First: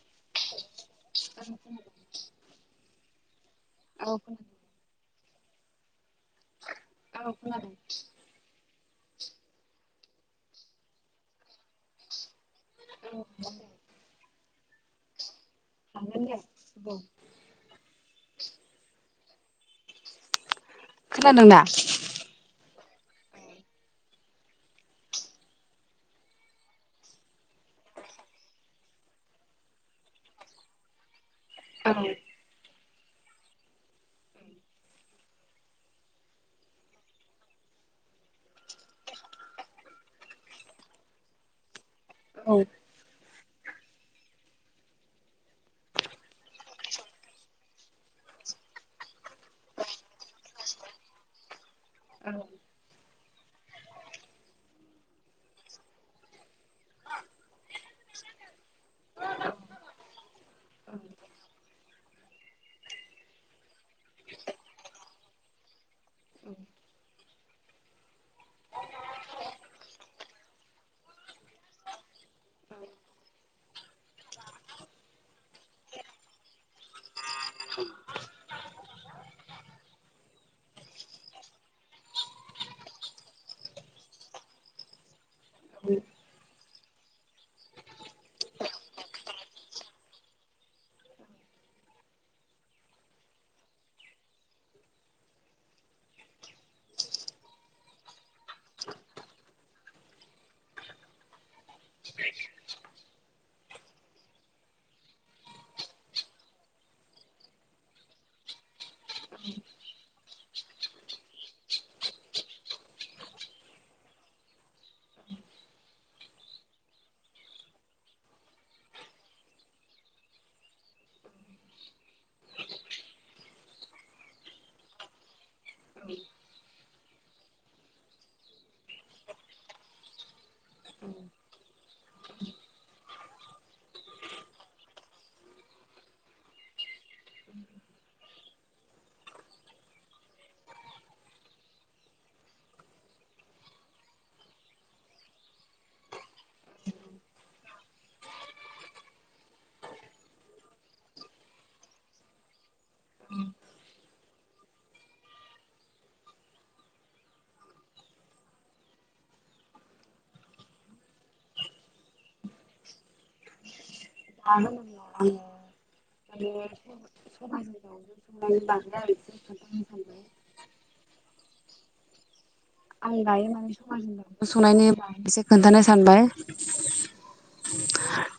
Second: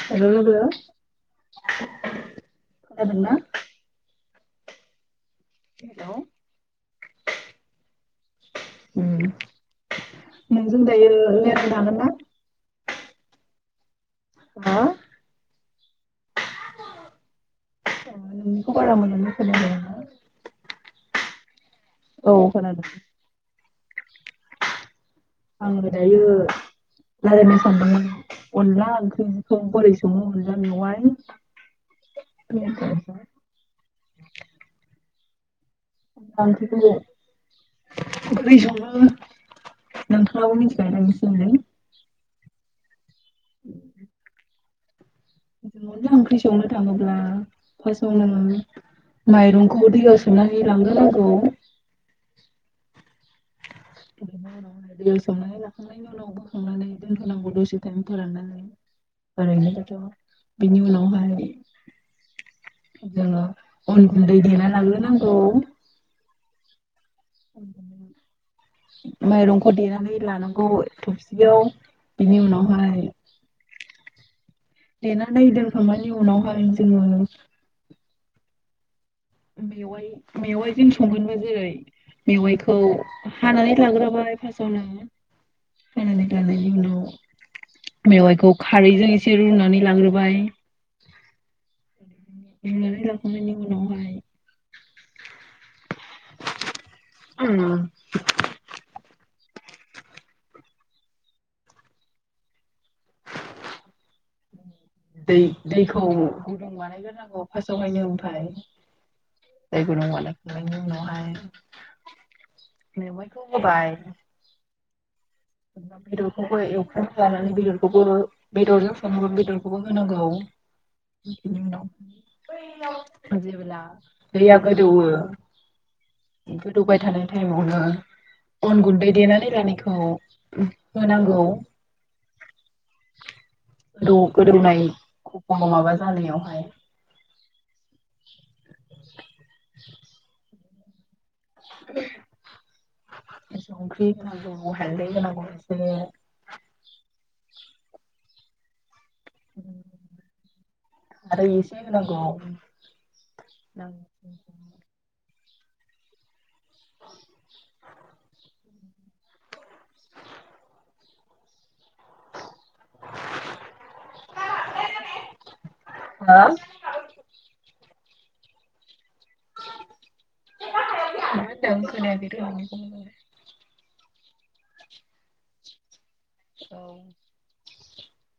हेल' लोगो औ खोनादोंना? औ हेल'? औ खोनादों। ओम। नोंजों दायो लायरायनो हागोन ना? औ हागोन दे। हा? हागोन दे [unintelligible] [unintelligible] [unintelligible] खोनादों दा? औ खोनादों आंङो दायो रायलायनो सानदोंमोन अनला ओंख्रिखौ बोरै सङो अनला जोंहाय। [unintelligible] [unintelligible] [inaudible] ओख्रि सङो नोंथाङाबो मिथिखायोना [unintelligible] औ। [unintelligible] अनला ओंख्रि संनो थाङोब्ला फासावनो माइरंखौ दैयाव सोमानै लांग्रोनांगौ। बेनि उनावहाय दैयाव सोमनानै लाखांनायनि उनाव बोखांनानै दोनथनांगौ दसे टाइम फोराननानै ओरैनोबाथ' बिनि उनावहाय जोङो अन गुन्दै देना लाग्रोनांगौ। माइरंखौ देनानै लानांगौ थबसियाव बिनि उनावहाय देनानै दोनखांनायनि उनावहाय जोंङो मेवाइ मेवाइजों संगोनबा जेरै मेवाइखौ हानानै लाग्रोबाय फार्स्टआवनो हानानै लानायनि उनाव मेवाइखौ खारैजों एसे रुनानै लाग्रोबाय देनानै लाखांनायनि उनावहाय ओ। दै दैखौ गुदुं बानायग्रोनांगौ फार्स्टआवहायनो ओमफाय दै गुदुं बानायखांनायनि उनावहाय मेवाइखौ होबाय। अमा बेदरखौबो एवफ्राम जानानै बेदरखौबो बेदरजों सांङो बेदरखौबो होनांगौ बिनि उनाव बैयाव जेब्ला दैया गोदौओ गोदौबाय थानाय टाइमावनो अन गुन्दै देनानै लानायखौ। उम होनांगौ गोदौ गोदौनायखौ माबा जानायावहाय संख्रै होनांगौ हालदै होनांगौ एसे। हालदै इसे होनांगौ। हा [unintelligible] [unintelligible] मा होनदों खोनायाखै दै आं। आं दायो नानि सबायजों जादों। संनायनि फारसे खोन्थानो सानबाय। औ।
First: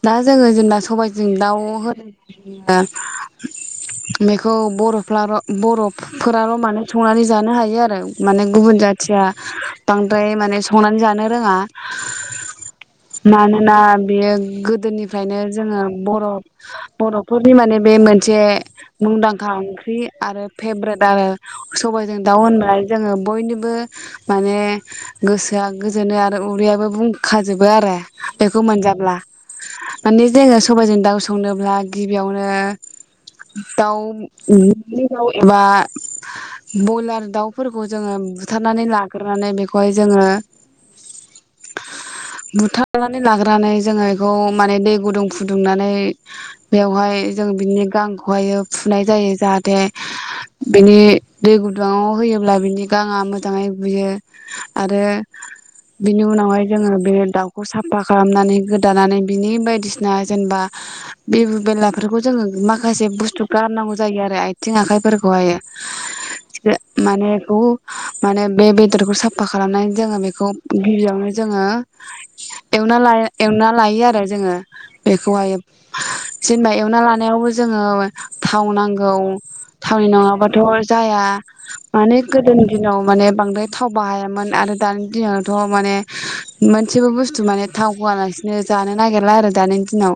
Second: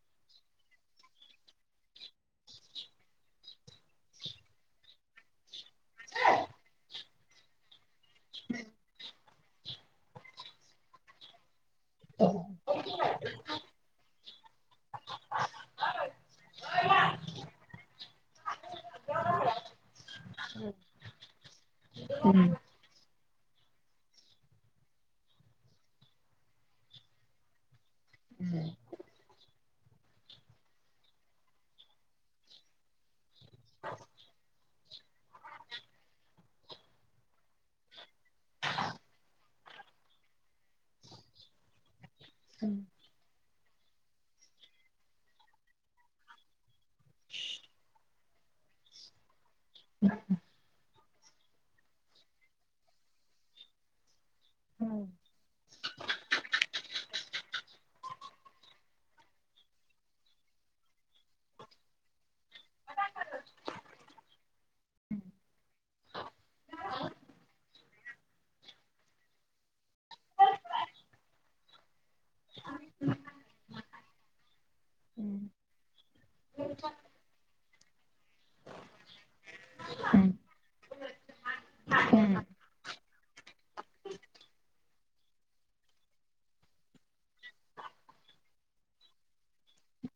दा जोंङो जेनबा सबाइजों दाउ होनो बेखौ बरफ्राल' बरफोराल' मानो संनानै जानो हायो आरो। माने गुबुन जाथिया बांद्राय माने संनान जानो रोंङा। मानोना बियो। गो। दोनिफ्रायनो जोङो बर' बर'फोरनि माने बे मोन। जे। मुंदांखा ओंख्रि आरो फेब्रेट आरो सबाइजों दाउ होनबाथाय जोंङो। बयनिबो माने गोसोआ गोजोनो आरो उदैयाबो बुंखाजोबो आरो। एखौ मोनजाब्ला। माने जोंङो सबायजों दाउ संनोब्ला गिबियावनो। दाव उ। गिबियाव एबा बयलार दाउफोरखौ जोंङो बुथारनानै लाग्रोनानै बेखौहाय जोङो। बुथारनानै लागोन। बानै जोंङो। खौ माने दै गुदुं फुदुंनानै बेवहाय जों बिनि गांखौहायो फुनाय जायो जाहाथे बिनि दै गुदुङाव होयोब्ला बिनि गांङा मोजाङै गुयो आरो बिनि उनावहाय जोंङो बे दाउखौ साफा खालामनानै गो। दानानै बिनि बायदिसना जेनबा बिबु बेलाफोरखौ जोङो माखासे बुस्थु गारनांगौ जायो आरो आइथिं आखाइफोरखौहायो थिखो माने गौ माने बे बेदरखौ साफा खालामनान जोंङो बेखौ गिबियावनो जोंङो एवना लाय। एवना लायो आरो। जोङो बेखौहाय जेनेबा एवना लानायावबो जोङो थाव नांगौ। थावनि नङाबाथ जाया माने गोदोनि दिनाव माने बांद्राय थाव बाहायामोन आरो। दानि दिनावथ माने मोनसेबो बुस्थु माने थाव होआलासे। बिनो जानो नागिरला आरो दानि दिनाव।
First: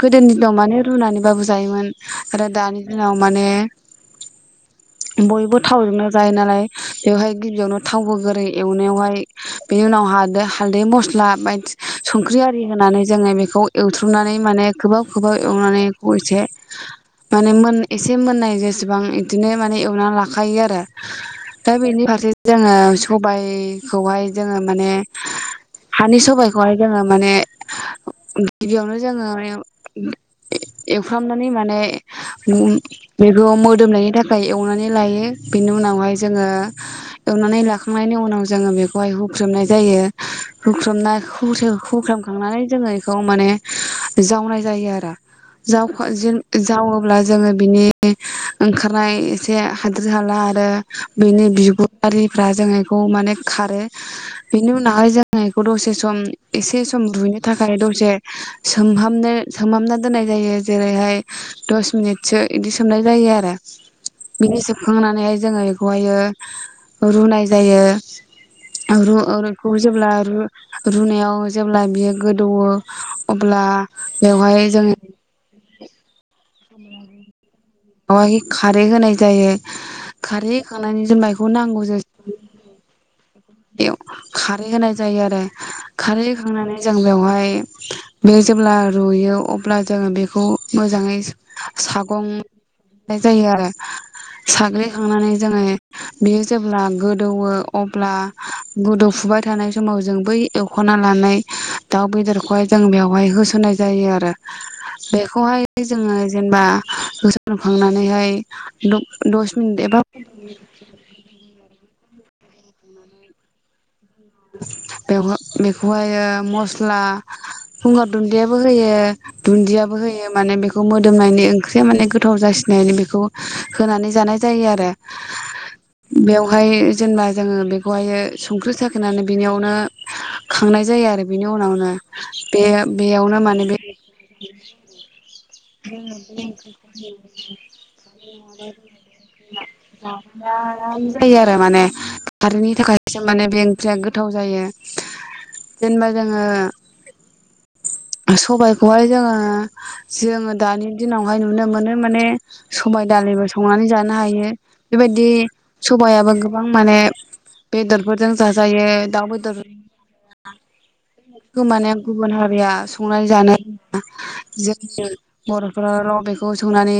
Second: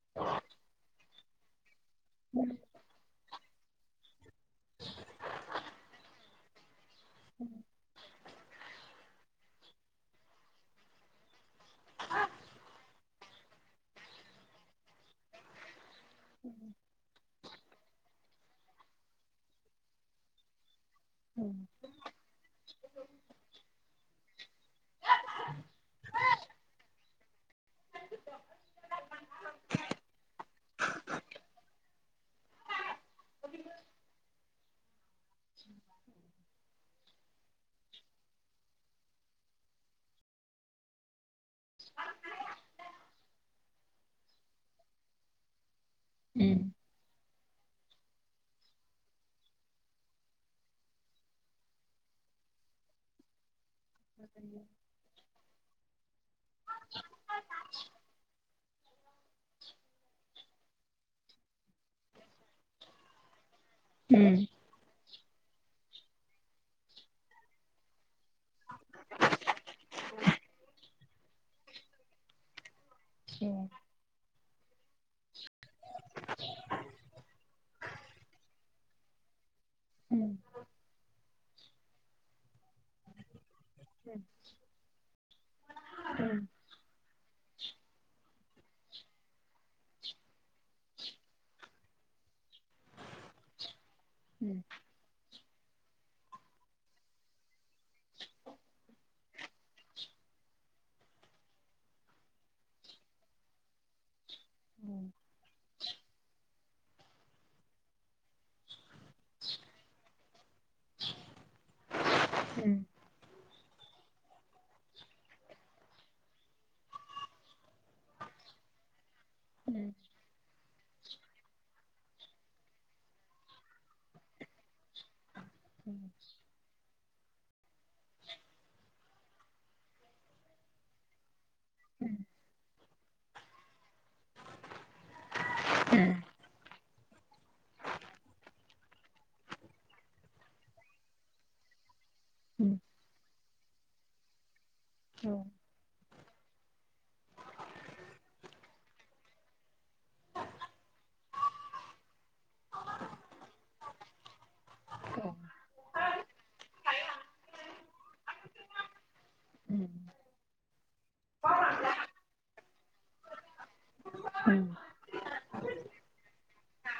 गोदोनि दिनाव माने रुनानैबाबो जायोमोन। आरो दानि दिनाव माने बयबो थावजोंनो जायो नालाय बेवहाय गिबियावनो थावबो होगोरो एवनायावहाय बेनि उनाव हा हालदै मस्ला बायदि सं ख्रि आरि होनानै जोङो बेखौ एवथ्रुमनानै माने खोबहाब खोबहाब एवनानै गयसे माने मोन एसे मोननाय जेसेबां बिदिनो माने एवनानै लाखायो आरो। दा बेनि फारसे जोङो सबायाइखौहाय जोङो माने हानि स बायखौहाय जोंङो। माने गिबियावनो जोङो एवफ्रामनानै माने बेखौ मोदोमनायनि थाखाय एवनानै लायो। बेनि उनावहाय जोङो एवनानै लाखांनायनि उनाव जोङो बेखौ बेहाय हुख्रमनाय जायो हुख्रमनाखौ। हुख्रुमखांनानै जोङो बेखौ माने जावनाय जायो आरो। जावखा जावोब्ला जोङो। बिनि ओंखारनाय एसे हाद्रि हाला आरो बिनि बिगुआरिफ्रा जों बेखौ माने खारो। बेनि उनावहाय जो बेखौ दसे सम एसे सम दुहैनो थाखाय दसे सोमहामनो सोमहामना दोननाय जायो। जेरैहाय दस मिनिटसो बिदि सोमनाय जायो आरो। बे सोबखांनानै जोङो बेखौहाय औ रुनाय जायो। रनायखौ जेब्ला रुनायाव जेब्ला बियो गोदौवो अब्ला बेवहाय जों हम। बावहाय खारै होनाय जायो, खारै होखांनानै जों माइखौ नांगौ जा। बेयाव खारै होनाय जायो आरो। खारै होखांनानै जों बेवहाय बे जेब्ला रुयो अब्ला जोङो बेखौ मोजाङै सागंनाय जायो आरो साग्लिखांनानै जोङो बेयो जेब्ला गोदौवो अब्ला गोदौफुबाय थानाय समाव जों बै एवखना लानाय दाउ बेदरखौहाय जों बेवहाय होसनाय जायो आरो बेखौहाय जोङो जेनेबा होसनखांनानै हाय दस मिनिट एबा उम बे बेखौहायो मस्ला गंगार दुन्दियाबो होयो दुन्दियाबो होयो माने बेखौ बेखौ मोदोमनायनि ओंख्रिया माने गोथाव जासिनायनि बेखौ होनानै जानाय जायो आरो। बेवहाय जेनेबा जोङो बेखौहायो संख्रि साखि होनानै बिनियावनो खांनाय जायो आरो बिनि उनावनो बे बेयावनो माने बे [unintelligible] [unintelligible] जायो आरो माने खारैनि थाखायसो माने बे ओंख्रिया गोथाव जायो जेनेबा जोङो सबायाइखौहाय जोङो जोङो दानि दिनावहाय नुनो मोनो माने सबायाइ दालिबो संनानै जानो हायो बेबायदि सबायाबो गोबां माने बेदरफोरजों जाजायो दाउ बेद दर गो माने गुबुन हारिया संनाय जानाय जोंनि बर'फोरा र' बेखौ खौ संनानै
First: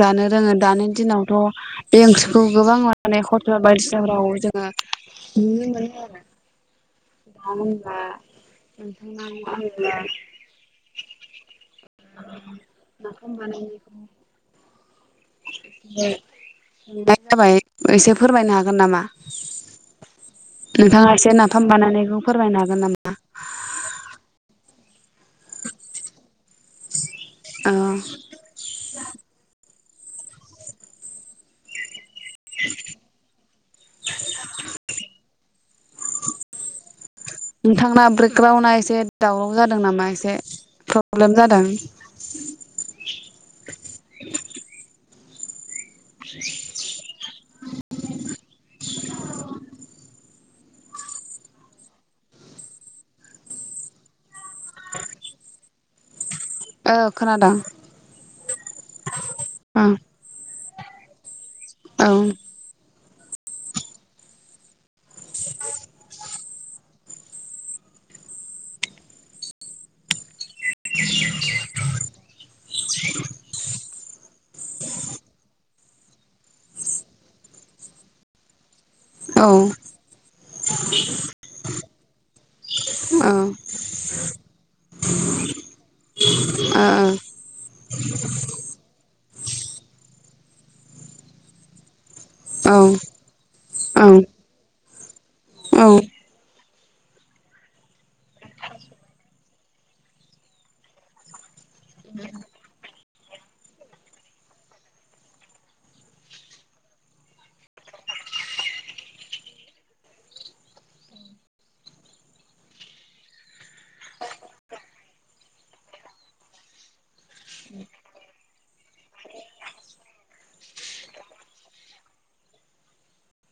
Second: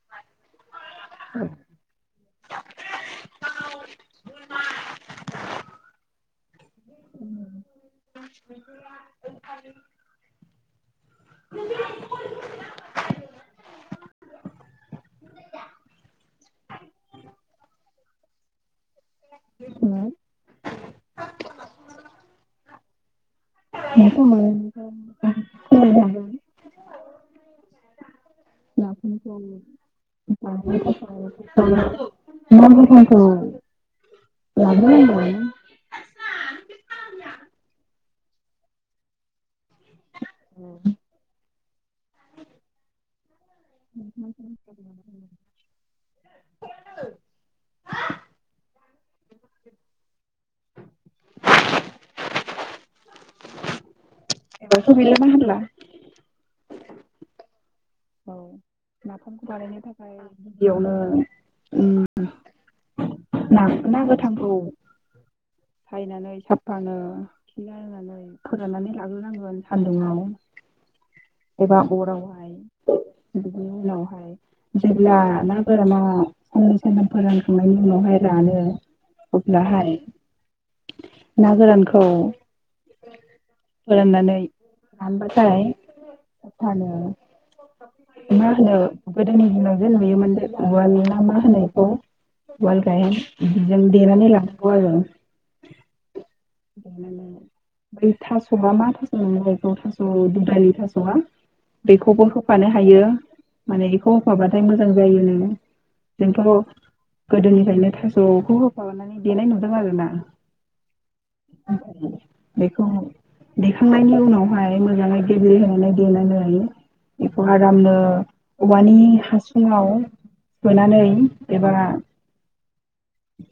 जानो रोङो दानो दिनावथ' बे ओंख्रि खौ गोबां माने हटेल बायदिसिनाफोराव जोङो नुनो मोनो आरो मानो होनब्ला नोंथांनाबो‌ [unintelligible] नाफाम बानायनायखौ मोननाय जाबाय एसे फोरमायनो हागोन नामा? हा? नोंथाङा एसे नाफाम बानायनायखौ फोरमायनो हागोन नामा? [unintelligible] औ [unintelligible] [unintelligible] नोंथांना ब्रेकग्राउनआ एसे दावराव जादों नामा एसे प्रब्लेम जादों [inaudible] बेखौ बेलाय मा [inaudible] होनला औ खोनादों औ नाफामखौ बानायनो ओं थाखाय गिबियावनो औ ना ना गोथांखौ सायनानै साफानो खिगार होनानै फोराननानै लाग्रोनांगोन सान्दुङाव [inaudible] एबा आरावहाय [inaudible] जेब्ला फोरामा साननै सानथाम फोरानखांनायनि उनावहाय रानो औ ओ अब्लाहाय ना गोरानखौ फोराननानै रानबाथाय मा होनो मा होनो गोदोनि दिनाव नुयोमोन उवालनि‌ ना मा होनो बेखौ उवाल ओ गाहेन बिदिजों औ देनानै लानांगौ आरो। औ। बे थास'आ मा थास' नो होनोमोन‌ इखौहा थास' भुथानि थास'आ बेखौबो होफानो हायो माने बेखौ होफाबा मोजां जायो नो जोंथ' गोदोनिफ्रायनो थास'खौ होफानानै देनाय नुदों आरोना बेखौ देखांनायनि उनावहाय मोजाङै गेब्लेहोनानै देनानै हायो बेखौ आरामनो औवानि हासुङाव सोनानै एबा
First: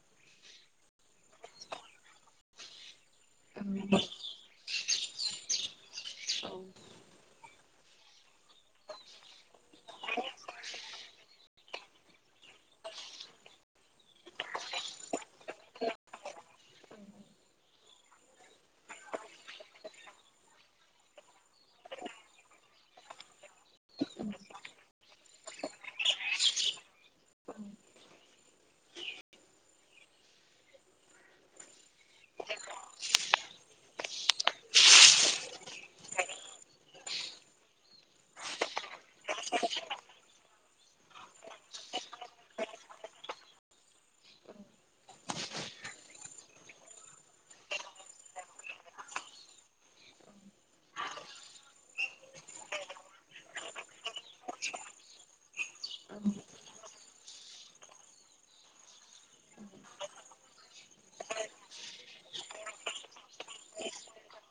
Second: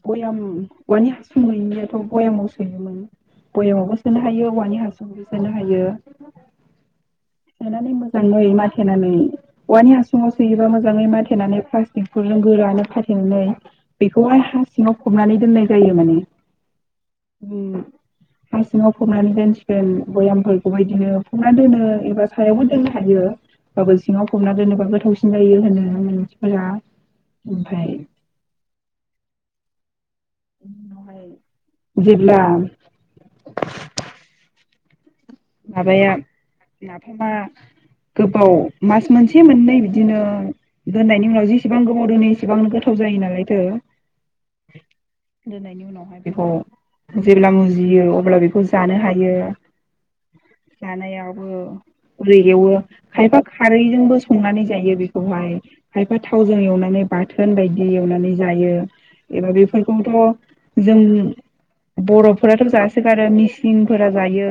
भयाम औवानि हासुं गैयनायथ' भयामाव सोयोमोन बयामावबो सोनो हायो औवानि ह [unintelligible] मोजाङै माथेनानै औवानि हासुङाव सोयोबा मोजां मोजाङै माथेनानै प्लास्टिकफोरजों गोरानो खाथेनानै बेखौहाय हा सिङाव फबनानै दोननाय जायो माने उम हा सिङाव फबनानै दोनसिगोन भयामफोरखौबो बिदिनो फबनानै दोनो एबा सायावबो दोननो हायो ओमबाबो सिङाव फबना दोनोबा गोथावसिन जायो। होनो मानसिफोरा ओमफ्राय जेब्ला। माबाया नाफामा गोबाव मास मोनसे मोननै बिदिनो दोननायनि उनाव जेसेबां गोबाव दोनो एसेबां गोथाव जायो नालायथो दोननायनि उनावहाय बेखौ जेब्ला मुजियो अब्ला बेखौ जानो हायो। जानायावबो [unintelligible] एवो खायफा खारैजोंबो संनानै जायो बेखौहाय खायफा थावजों एवनानै बाथोन बायदि एवनानै जायो एबा बेफोरखौथ जों बरफोराथ जासोगारो मिसिंफोरा जायो।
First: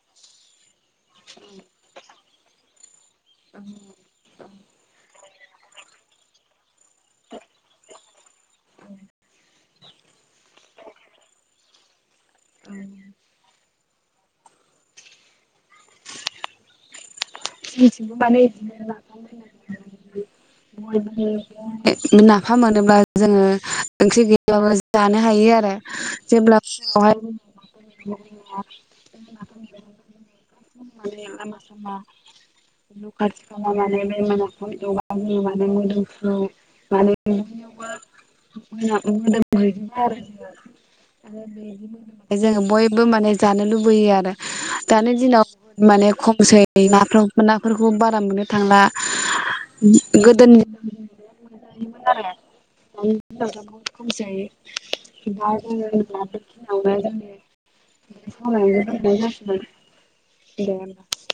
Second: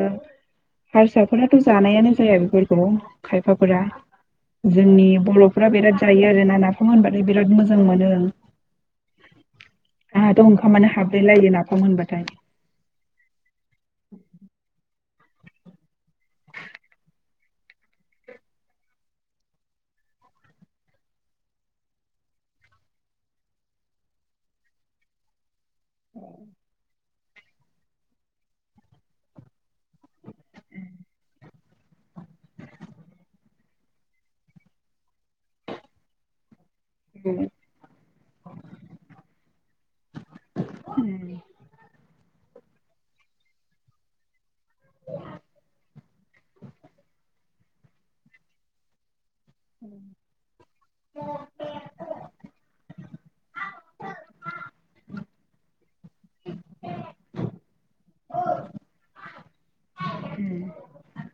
हारसाफोराथ जानायानो जाया बेफोरखौ खायफाफोरा जोंनि बरफोरा बिराद जायो आरोना नाफाम होनबाथाय बिराद मोजां मोनो आंहाथ ओंखामानो हाब्रे लायो नाफाम होनबाथाय [unintelligible] नाफाम मोनोब्ला जोङो ओंख्रि गैयाबाबो जानो हायो आरो जेब्ला फुङावहाय। [unintelligible] [unintelligible] [unintelligible] उम जोङो बयबो माने जानो लुबैयो आरो। दानि दिनाव माने खमसै [unintelligible] नाफोरखौ बारा मोननो थांला। उम [unintelligible]